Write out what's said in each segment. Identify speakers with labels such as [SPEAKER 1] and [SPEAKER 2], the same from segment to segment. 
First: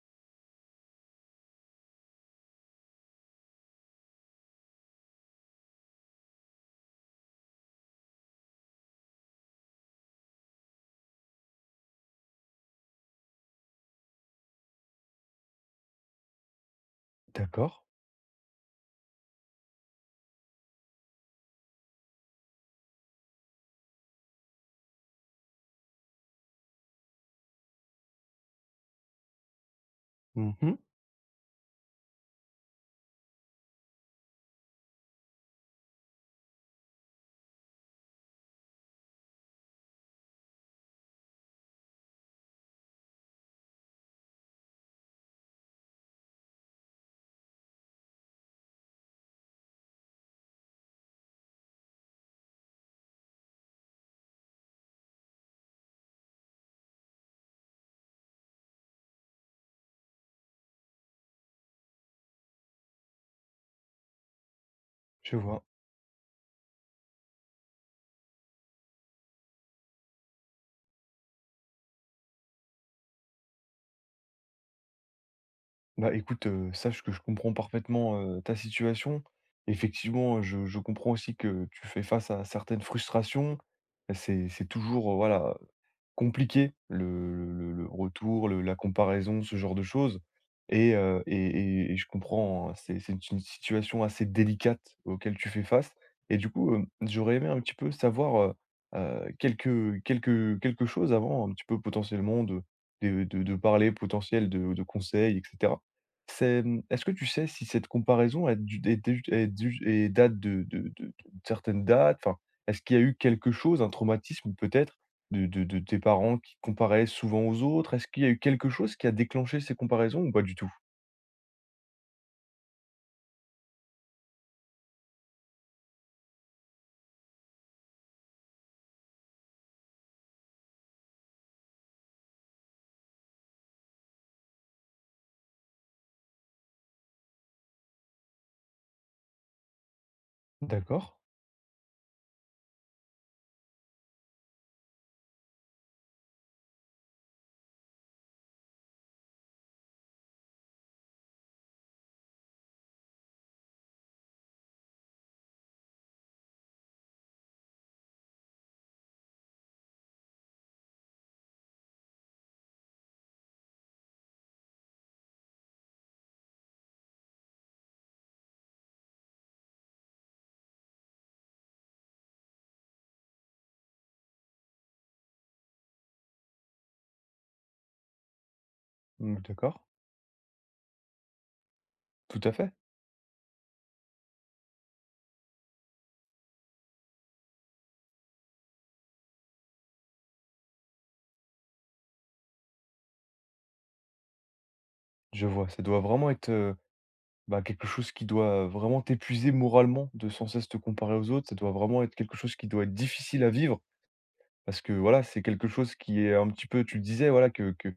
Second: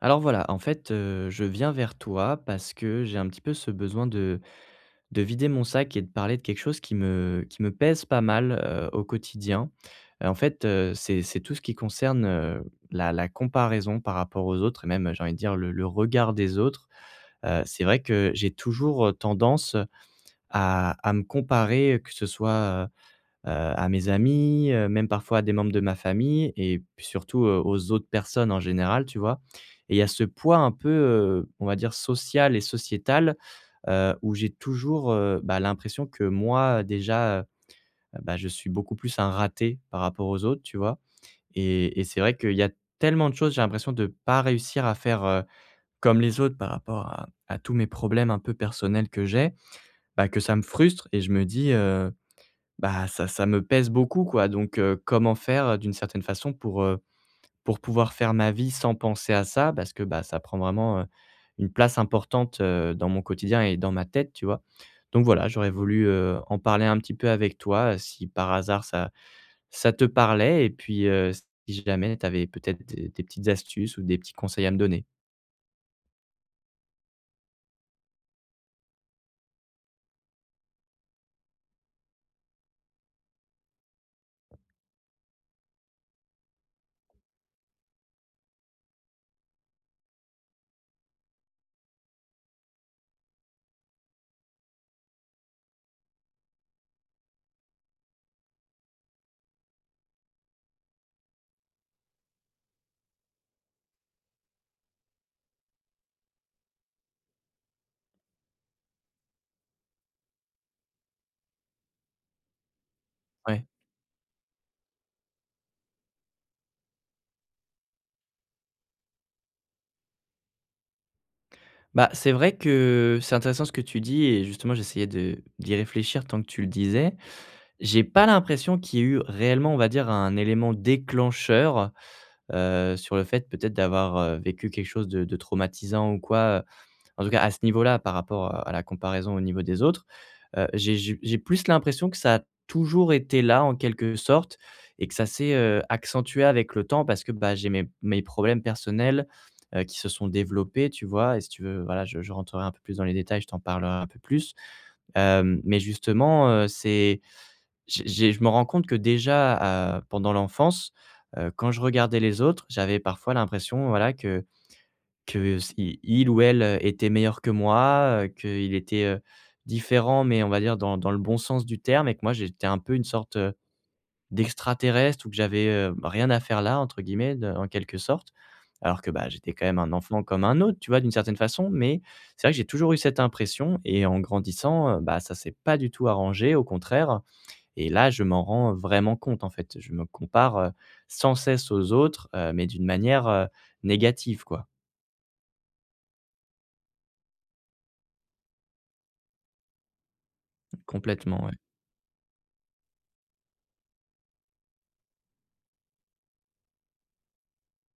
[SPEAKER 1] Alors voilà, en fait, je viens vers toi parce que j'ai un petit peu ce besoin de vider mon sac et de parler de quelque chose qui me pèse pas mal, au quotidien. En fait, c'est tout ce qui concerne, la comparaison par rapport aux autres et même, j'ai envie de dire, le regard des autres.
[SPEAKER 2] D'accord.
[SPEAKER 1] C'est vrai que j'ai toujours, tendance à me comparer, que ce soit, à mes amis, même parfois à des membres de ma famille et puis surtout, aux autres personnes en général, tu vois? Et il y a ce poids un
[SPEAKER 2] Mmh.
[SPEAKER 1] peu, on va dire social et sociétal, où j'ai toujours, bah, l'impression que moi déjà, bah, je suis beaucoup plus un raté par rapport aux autres, tu vois? Et c'est vrai qu'il y a tellement de choses, j'ai l'impression de ne pas réussir à faire, comme les autres par rapport à tous mes problèmes un peu personnels que j'ai, bah, que ça me frustre et je me dis, bah, ça me pèse beaucoup quoi, donc comment faire, d'une certaine façon pour pouvoir faire ma vie sans penser à ça? Parce que, bah, ça prend vraiment, une place importante, dans mon quotidien et dans ma tête, tu vois? Donc
[SPEAKER 2] Je
[SPEAKER 1] voilà,
[SPEAKER 2] vois.
[SPEAKER 1] j'aurais voulu, en parler un petit peu avec toi, si par hasard ça te parlait et puis, si jamais tu avais peut-être des petites astuces ou des petits conseils à me donner.
[SPEAKER 2] Bah écoute, sache que je comprends parfaitement, ta situation. Effectivement, je comprends aussi que tu fais face à certaines frustrations. C'est toujours, voilà, compliqué le retour, le la comparaison, ce genre de choses et je comprends, hein, c'est une situation assez délicate auquel tu fais face et du coup, j'aurais aimé un petit peu savoir, quelque chose avant un petit peu potentiellement de parler potentiel de conseils et cetera. C'est, est-ce que tu sais si cette comparaison est du est du est du et date de certaines dates? Enfin, est-ce qu'il y a eu quelque
[SPEAKER 1] Ouais.
[SPEAKER 2] chose, un traumatisme peut-être de tes parents qui comparaient souvent aux autres? Est-ce qu'il y a eu quelque chose qui a déclenché ces comparaisons ou pas du tout?
[SPEAKER 1] Bah, c'est vrai que c'est intéressant ce que tu dis et justement j'essayais de d'y réfléchir tant que tu le disais. J'ai pas l'impression qu'il y ait eu réellement, on va dire, un élément déclencheur, sur le fait peut-être d'avoir, vécu quelque chose de traumatisant ou quoi, en tout cas à ce niveau-là par rapport à la comparaison au niveau des autres. Heu, j'ai
[SPEAKER 2] D'accord,
[SPEAKER 1] j'ai j'ai plus l'impression que ça a toujours été là en quelque sorte et que ça s'est, accentué avec le temps parce que, bah, j'ai mes problèmes personnels, qui se sont développés, tu vois? Et si tu veux, voilà, je rentrerai un peu plus dans les détails, je t'en parlerai un peu plus. Hem, mais justement, c'est j'ai je me rends compte que déjà, pendant l'enfance, quand je regardais les autres, j'avais parfois l'impression, voilà, que s i il ou elle, était meilleur que moi, qu'il était, différent, mais on va dire dans le bon sens du terme et que moi j'étais un peu une sorte, d'extraterrestre ou que j'avais, «rien à faire là» entre guillemets de en quelque sorte. Alors que, bah,
[SPEAKER 2] mmh,
[SPEAKER 1] j'étais quand
[SPEAKER 2] d'accord,
[SPEAKER 1] même un enfant comme un autre, tu vois, d'une certaine façon, mais
[SPEAKER 2] tout
[SPEAKER 1] c'est vrai
[SPEAKER 2] à
[SPEAKER 1] que j'ai
[SPEAKER 2] fait.
[SPEAKER 1] toujours eu cette impression et en grandissant, bah, ça s'est pas du tout arrangé, au contraire. Et là, je m'en rends vraiment compte, en fait. Je me compare, sans cesse aux autres, mais d'une manière, négative, quoi.
[SPEAKER 2] Je vois, ça doit vraiment être, quelque chose qui doit vraiment t'épuiser moralement de sans cesse te comparer aux
[SPEAKER 1] Complètement,
[SPEAKER 2] autres.
[SPEAKER 1] ouais.
[SPEAKER 2] Ça doit vraiment être quelque chose qui doit être difficile à vivre parce que, voilà, c'est quelque chose qui est un petit peu tu le disais, voilà, que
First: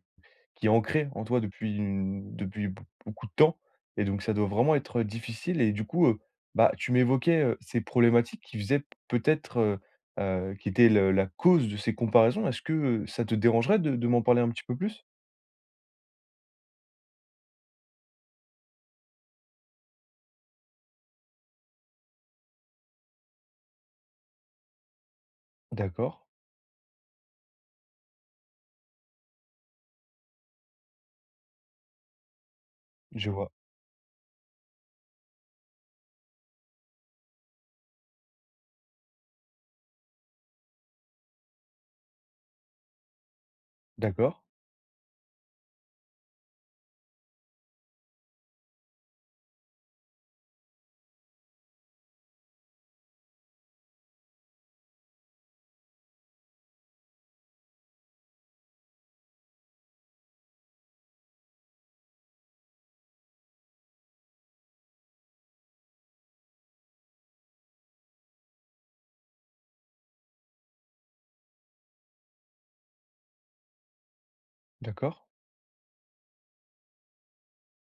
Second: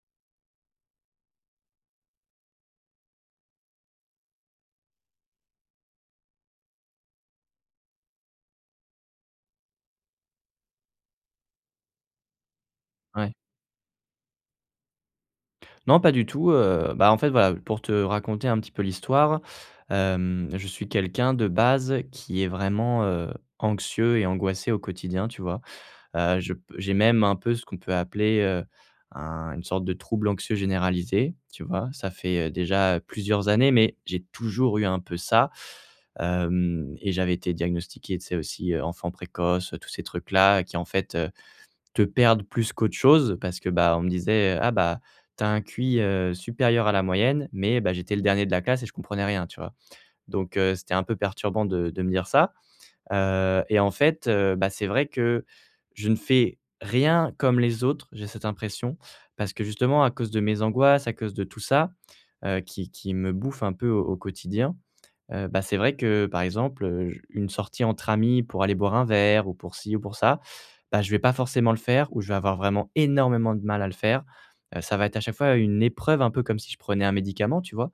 [SPEAKER 2] qui est ancré en toi depuis b beaucoup de temps et donc ça doit vraiment être difficile et du coup, tu m'évoquais, ces problématiques qui faisaient peut-être, qui étaient le la cause de ces comparaisons. Est-ce que, ça
[SPEAKER 1] Ouais.
[SPEAKER 2] te dérangerait de m'en parler un petit peu plus?
[SPEAKER 1] Non, pas du tout, bah, en fait, voilà, pour te raconter un petit peu l'histoire, hem, je suis quelqu'un de base qui est vraiment, anxieux et angoissé au quotidien, tu vois?
[SPEAKER 2] D'accord,
[SPEAKER 1] Je p J'ai même un peu ce qu'on peut appeler, un une sorte de trouble anxieux généralisé, tu vois? Ça fait, déjà
[SPEAKER 2] je
[SPEAKER 1] plusieurs
[SPEAKER 2] vois.
[SPEAKER 1] années, mais j'ai toujours eu un peu ça. Hem, et j'avais été diagnostiqué, tu sais, aussi, enfant précoce, tous ces trucs-là qui, en fait, te perdent plus qu'autre chose parce que, bah, on me
[SPEAKER 2] D'accord,
[SPEAKER 1] disait: «Ah bah, t'as as un QI, supérieur à la moyenne», mais bah, j'étais le dernier de la classe et je comprenais rien, tu vois? Donc c'était un peu perturbant de me dire ça. Heu, et en fait, bah, c'est vrai que je ne fais rien comme les autres, j'ai cette impression. Parce que justement à cause de mes angoisses, à cause de tout ça, qui me bouffe un peu au quotidien, bah, c'est vrai que, par exemple, j une sortie entre amis pour aller boire un verre ou pour ci ou pour ça, bah, je ne vais pas forcément le faire ou je vais avoir vraiment énormément de mal à le faire. Ça va être
[SPEAKER 2] d'accord,
[SPEAKER 1] à chaque fois une épreuve, un peu comme si je prenais un médicament, tu vois?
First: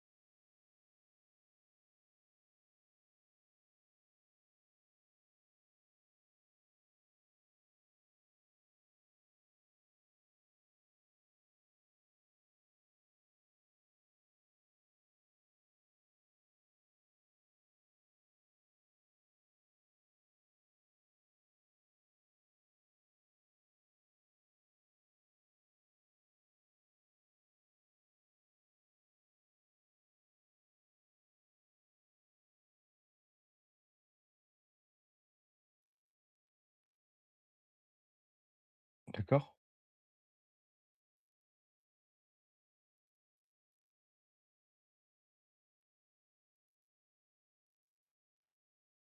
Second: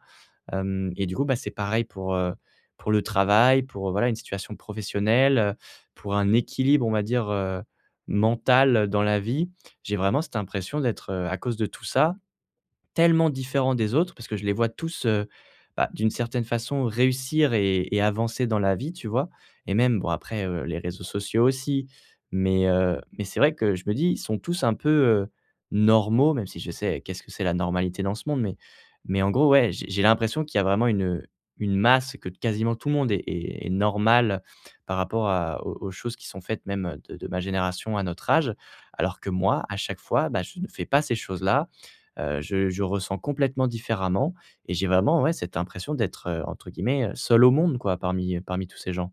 [SPEAKER 1] Hem, et du coup, bah, c'est pareil pour le travail, pour, voilà, une situation professionnelle, pour un équilibre, on va dire, mental, dans la vie. J'ai vraiment cette impression d'être, à cause de tout ça, tellement différents des autres parce que je les vois tous, bah, d'une certaine façon réussir et avancer dans la vie, tu vois? Et même bon après, les réseaux sociaux aussi, mais c'est vrai que je me dis: «Ils sont tous un peu, normaux», même si je sais qu'est-ce que c'est la normalité dans ce monde, mais en gros, ouais, j'ai l'impression qu'il y a vraiment une masse, que quasiment tout le monde est normal par rapport à aux choses qui sont faites même, de ma génération à notre âge. Alors que
[SPEAKER 2] d'accord.
[SPEAKER 1] moi, à chaque fois, bah, je ne fais pas ces choses-là. Je ressens complètement différemment et j'ai vraiment, ouais, cette impression d'être, entre guillemets, «seul au monde» quoi, parmi, parmi tous ces gens.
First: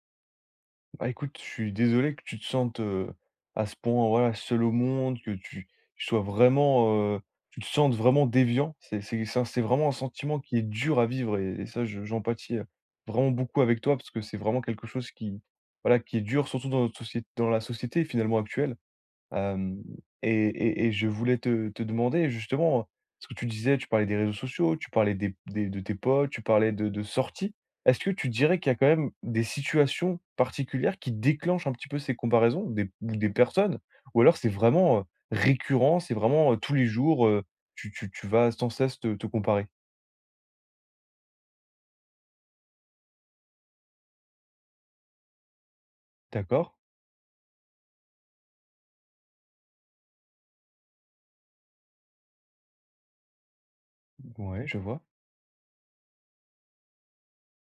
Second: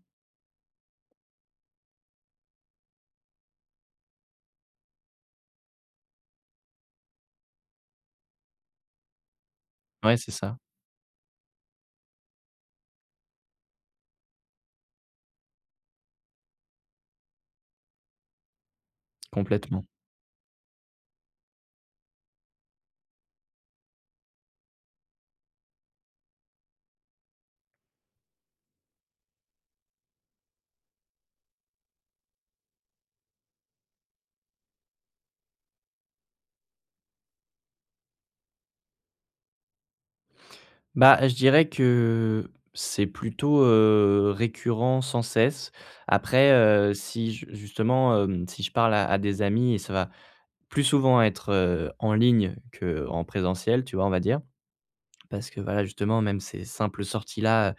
[SPEAKER 2] Bah, écoute, je suis désolé que tu te sentes, à ce point, voilà, seul au monde, que tu sois vraiment, tu te sentes vraiment déviant. C'est vraiment un
[SPEAKER 1] Ouais, c'est
[SPEAKER 2] sentiment
[SPEAKER 1] ça,
[SPEAKER 2] qui est dur à vivre et ça, je j'empathie, vraiment beaucoup avec toi parce que c'est vraiment quelque chose qui, voilà, qui est dur surtout dans notre sociét dans la société finalement actuelle. Hem
[SPEAKER 1] complètement.
[SPEAKER 2] Et je voulais te demander justement, ce que tu disais, tu parlais des réseaux sociaux, tu parlais des de tes potes, tu parlais de sorties. Est-ce que tu dirais qu'il y a quand même des situations particulières qui déclenchent un petit peu ces comparaisons, des personnes? Ou alors c'est vraiment, récurrent, c'est vraiment, tous les jours, tu vas sans cesse te comparer?
[SPEAKER 1] Bah, je dirais que c'est plutôt, récurrent sans cesse. Après,
[SPEAKER 2] D'accord.
[SPEAKER 1] si je justement, hem, si je parle à des amis, et ça va plus souvent être, en ligne que en présentiel, tu vois, on va dire.
[SPEAKER 2] Ouais, je vois.
[SPEAKER 1] Parce que voilà, justement, même ces simples sorties là,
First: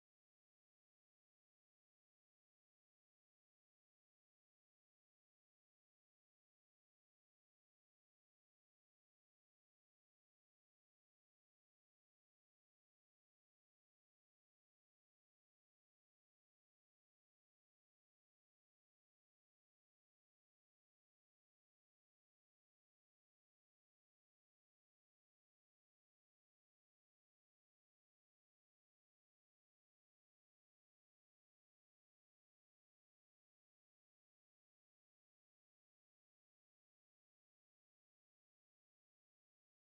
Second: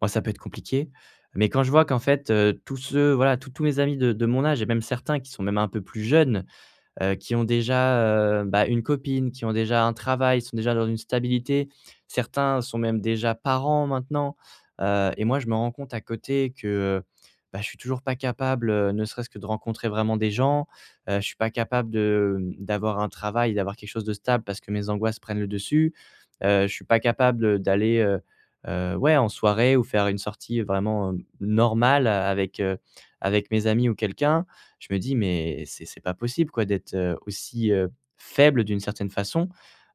[SPEAKER 1] moi, ça peut être compliqué. Mais quand je vois qu'en fait, tous ceux, voilà, tous mes amis de mon âge et même certains qui sont même un peu plus jeunes, qui ont déjà, bah, une copine, qui ont déjà un travail, sont déjà dans une stabilité. Certains sont même déjà parents maintenant, heu, et moi je me rends compte à côté que, heu, bah, je suis toujours pas capable, ne serait-ce que de rencontrer vraiment des gens. Je suis pas capable de, d'avoir un travail, d'avoir quelque chose de stable parce que mes angoisses prennent le dessus. Je suis pas capable, d'aller, ouais, en soirée ou faire une sortie vraiment, normale avec, avec mes amis ou quelqu'un. Je me dis: «Mais c'est pas possible quoi d'être, aussi, faible d'une certaine façon».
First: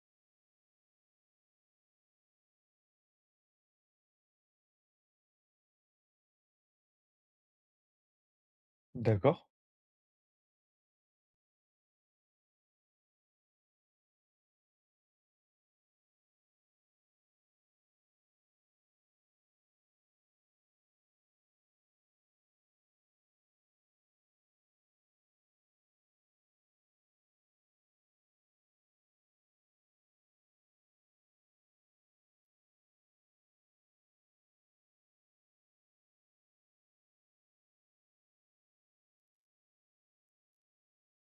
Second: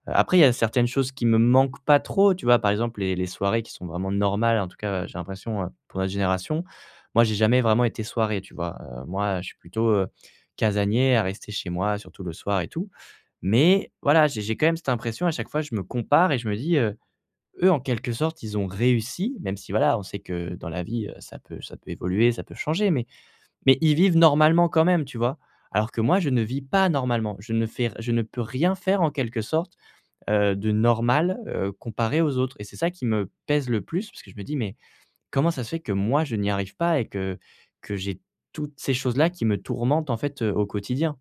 [SPEAKER 1] Après il y a certaines choses qui me manquent pas trop, tu vois? Par exemple les soirées qui sont vraiment normales, en tout cas, j'ai l'impression, pour notre génération. Moi, j'ai jamais vraiment été soirée, tu vois?
[SPEAKER 2] D'accord.
[SPEAKER 1] Moi, je suis plutôt, casanier à rester chez moi, surtout le soir et tout. Mais voilà, j'ai quand même cette impression à chaque fois, je me compare et je me dis, «Eux, en quelque sorte, ils ont réussi», même si voilà, on sait que dans la vie, ça peut évoluer, ça peut changer, mais ils vivent normalement quand même, tu vois? Alors que moi, je ne vis pas normalement. Je ne peux rien faire en quelque sorte, de normal, comparé aux autres et c'est ça qui me pèse le plus parce que je me dis: «Mais comment ça se fait que moi, je n'y arrive pas et que j'ai toutes ces choses-là qui me tourmentent en fait, au quotidien?»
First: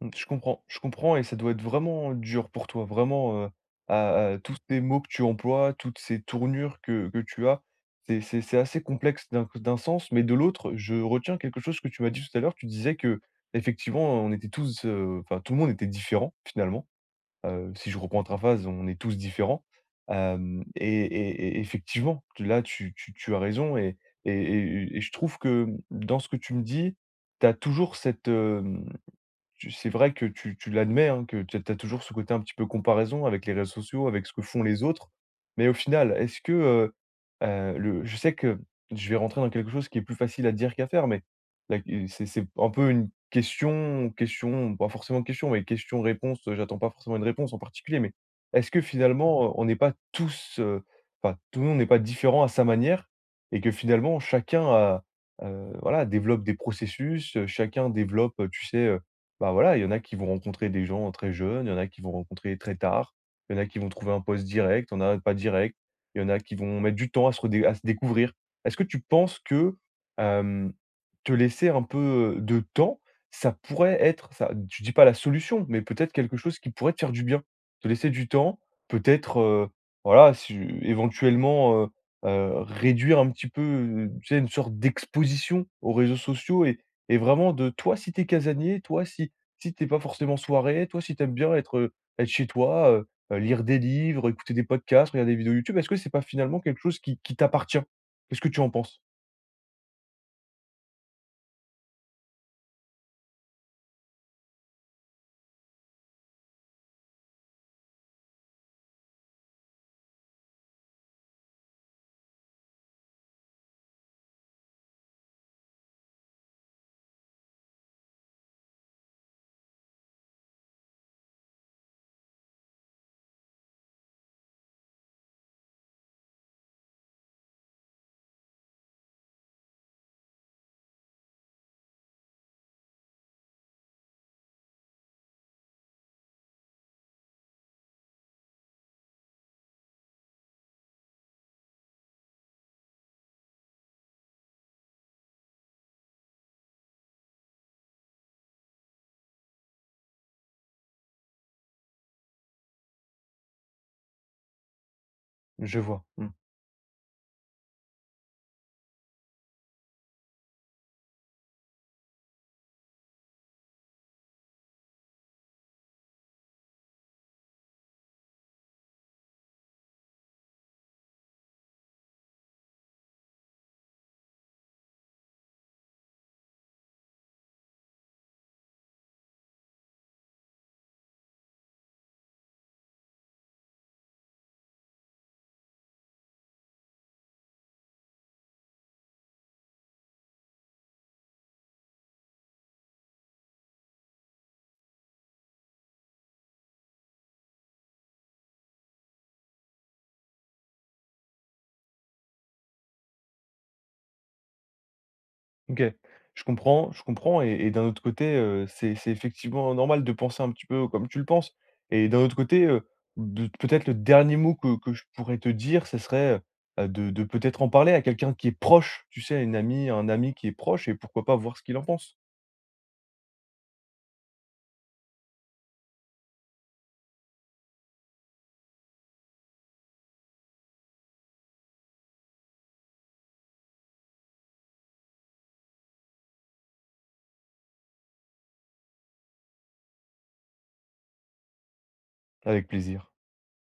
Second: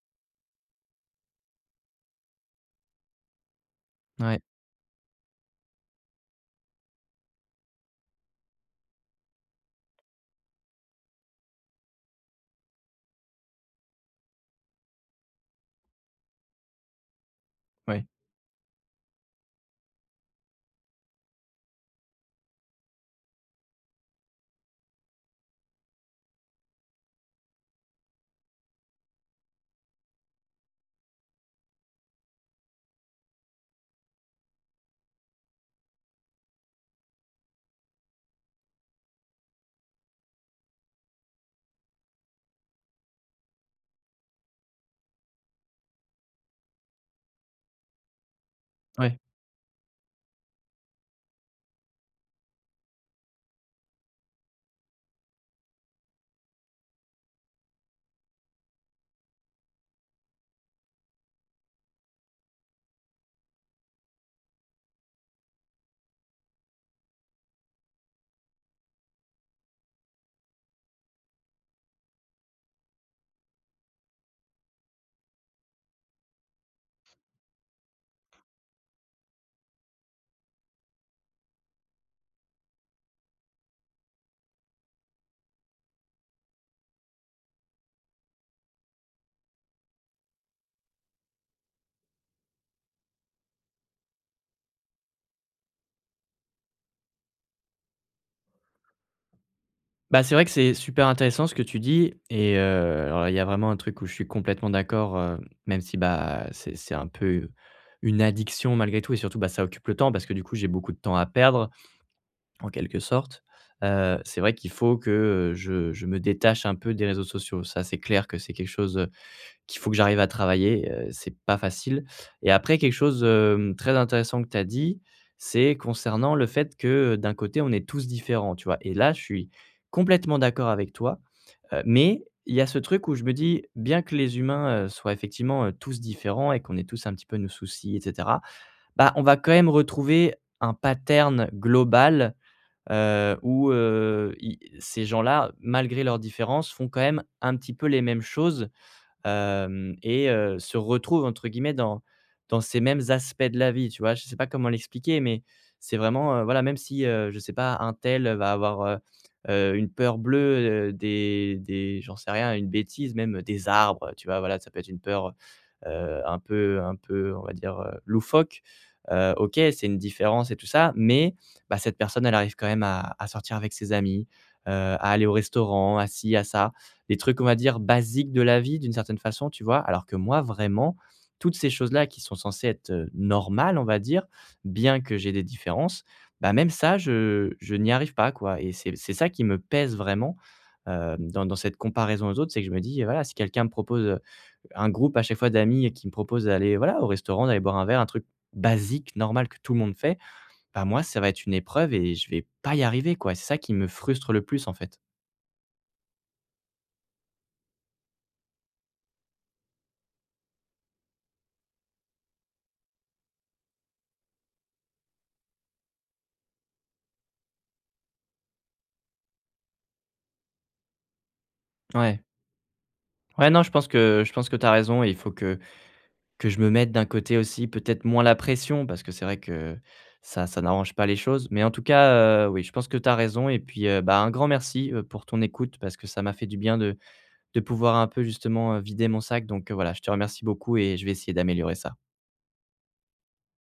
[SPEAKER 2] Mmh, je comprends et ça doit être vraiment dur pour toi, vraiment,
[SPEAKER 1] Ouais,
[SPEAKER 2] à tous ces mots que tu emploies, toutes ces tournures que tu as, c'est c'est assez complexe d'un sens, mais de l'autre, je retiens quelque chose que tu m'as dit tout à l'heure. Tu disais que effectivement, on était tous, enfin, tout le monde était différent finalement. Si je
[SPEAKER 1] ouais,
[SPEAKER 2] reprends ta phrase, on est tous différents. Hem Et effectivement, là, tu as raison et je trouve que, dans ce que tu me dis, tu as toujours cette, tu c'est vrai que tu l'admets, hein, que tu as toujours ce côté un petit peu comparaison avec les réseaux sociaux, avec ce que font les autres. Mais au final, est-ce que, le je sais que je vais rentrer dans quelque chose qui est plus facile à dire qu'à faire, mais la c'est un peu une question question, pas forcément question, mais question-réponse, j'attends pas forcément une réponse en particulier, mais est-ce que
[SPEAKER 1] ouais.
[SPEAKER 2] finalement, on n'est pas tous, enfin, tout le monde n'est pas différent à sa manière et que finalement chacun a, voilà, développe des processus, chacun développe, tu sais, bah, voilà, il y en a qui vont rencontrer des gens très jeunes, il y en a qui vont rencontrer très tard, il y en a qui vont trouver un poste direct, il y en a pas direct, il y en a qui vont mettre du temps à se redé à se découvrir. Est-ce que tu penses que, hem, te laisser un peu de temps, ça pourrait être ça je dis pas la solution, mais peut-être quelque chose qui pourrait te faire du bien? Te laisser du temps, peut-être, voilà, si éventuellement, réduire un petit peu, tu sais, une sorte d'exposition aux réseaux sociaux et vraiment de toi si tu es casanier, toi si t'es pas forcément soirée, toi, si t'aimes bien être, être chez toi, lire des livres, écouter des podcasts, regarder des vidéos YouTube, est-ce que c'est pas finalement quelque chose qui t'appartient? Qu'est-ce que tu en penses?
[SPEAKER 1] Bah, c'est vrai que c'est super intéressant ce que tu dis, et alors il y a vraiment un truc où je suis complètement d'accord, même si, bah, c'est un peu une addiction malgré tout et surtout, bah, ça occupe le temps parce que du coup, j'ai beaucoup de temps à perdre en quelque sorte. C'est vrai qu'il faut que, je me détache un peu des réseaux sociaux. Ça, c'est clair que c'est quelque chose, qu'il faut que j'arrive à travailler, c'est pas facile, et après quelque chose, hem, très intéressant que tu as dit, c'est concernant le fait que, d'un côté on est tous différents, tu vois? Et là je suis complètement d'accord avec toi, mais il y a ce truc où je me dis: «Bien que les humains, soient effectivement, tous différents et qu'on ait tous un petit peu nos soucis et cetera, bah, on va quand même retrouver un pattern global, où, i ces gens-là, malgré leurs différences, font quand même un petit peu les mêmes choses», hem, et se retrouvent entre guillemets dans ces mêmes aspects de la vie, tu vois? Je sais pas comment l'expliquer, mais
[SPEAKER 2] Je
[SPEAKER 1] c'est
[SPEAKER 2] vois, mmh,
[SPEAKER 1] vraiment, voilà, même si, je sais pas, un tel va avoir, une peur bleue, des j'en sais rien, une bêtise même, des arbres, tu vois? Voilà, ça peut être une peur, un peu, on va dire, loufoque, OK, c'est une différence et tout ça, mais bah, cette personne, elle arrive quand même à sortir avec ses amis, à aller au restaurant, à ci, à ça. Des trucs, on va dire, basiques de la vie d'une certaine façon, tu vois? Alors que moi, vraiment, toutes ces choses-là qui sont censées être, normales, on va dire, bien que j'ai des différences, bah, même ça, je n'y arrive pas, quoi, et c'est ça qui me pèse vraiment, dans cette comparaison aux autres. C'est que je me dis: «Voilà, si quelqu'un me propose, un groupe à chaque fois d'amis qui me proposent d'aller, voilà, au restaurant, d'aller boire un verre, un truc basique, normal, que tout le monde fait, bah, moi, ça va être une épreuve et je vais pas y arriver, quoi. C'est ça qui me frustre le plus, en fait.»
[SPEAKER 2] OK. Je comprends et d'un autre côté, c'est effectivement normal de penser un petit peu comme tu le penses et d'un autre côté, de peut-être le dernier mot que je pourrais te dire, ce serait, de peut-être en parler à quelqu'un qui est proche, tu sais, à une amie, à un ami qui est proche et pourquoi pas voir ce qu'il en pense?
[SPEAKER 1] Ouais. Ouais, non, je pense que tu as raison et il faut que je me mette d'un côté aussi peut-être moins la pression parce que c'est vrai que ça n'arrange pas les choses. Mais en tout cas, oui, je pense que tu as raison et puis, bah, un grand merci, pour ton écoute parce que ça m'a fait du bien de pouvoir un peu justement, vider mon sac, donc, voilà, je te remercie beaucoup et je vais essayer d'améliorer ça.
[SPEAKER 2] Avec plaisir.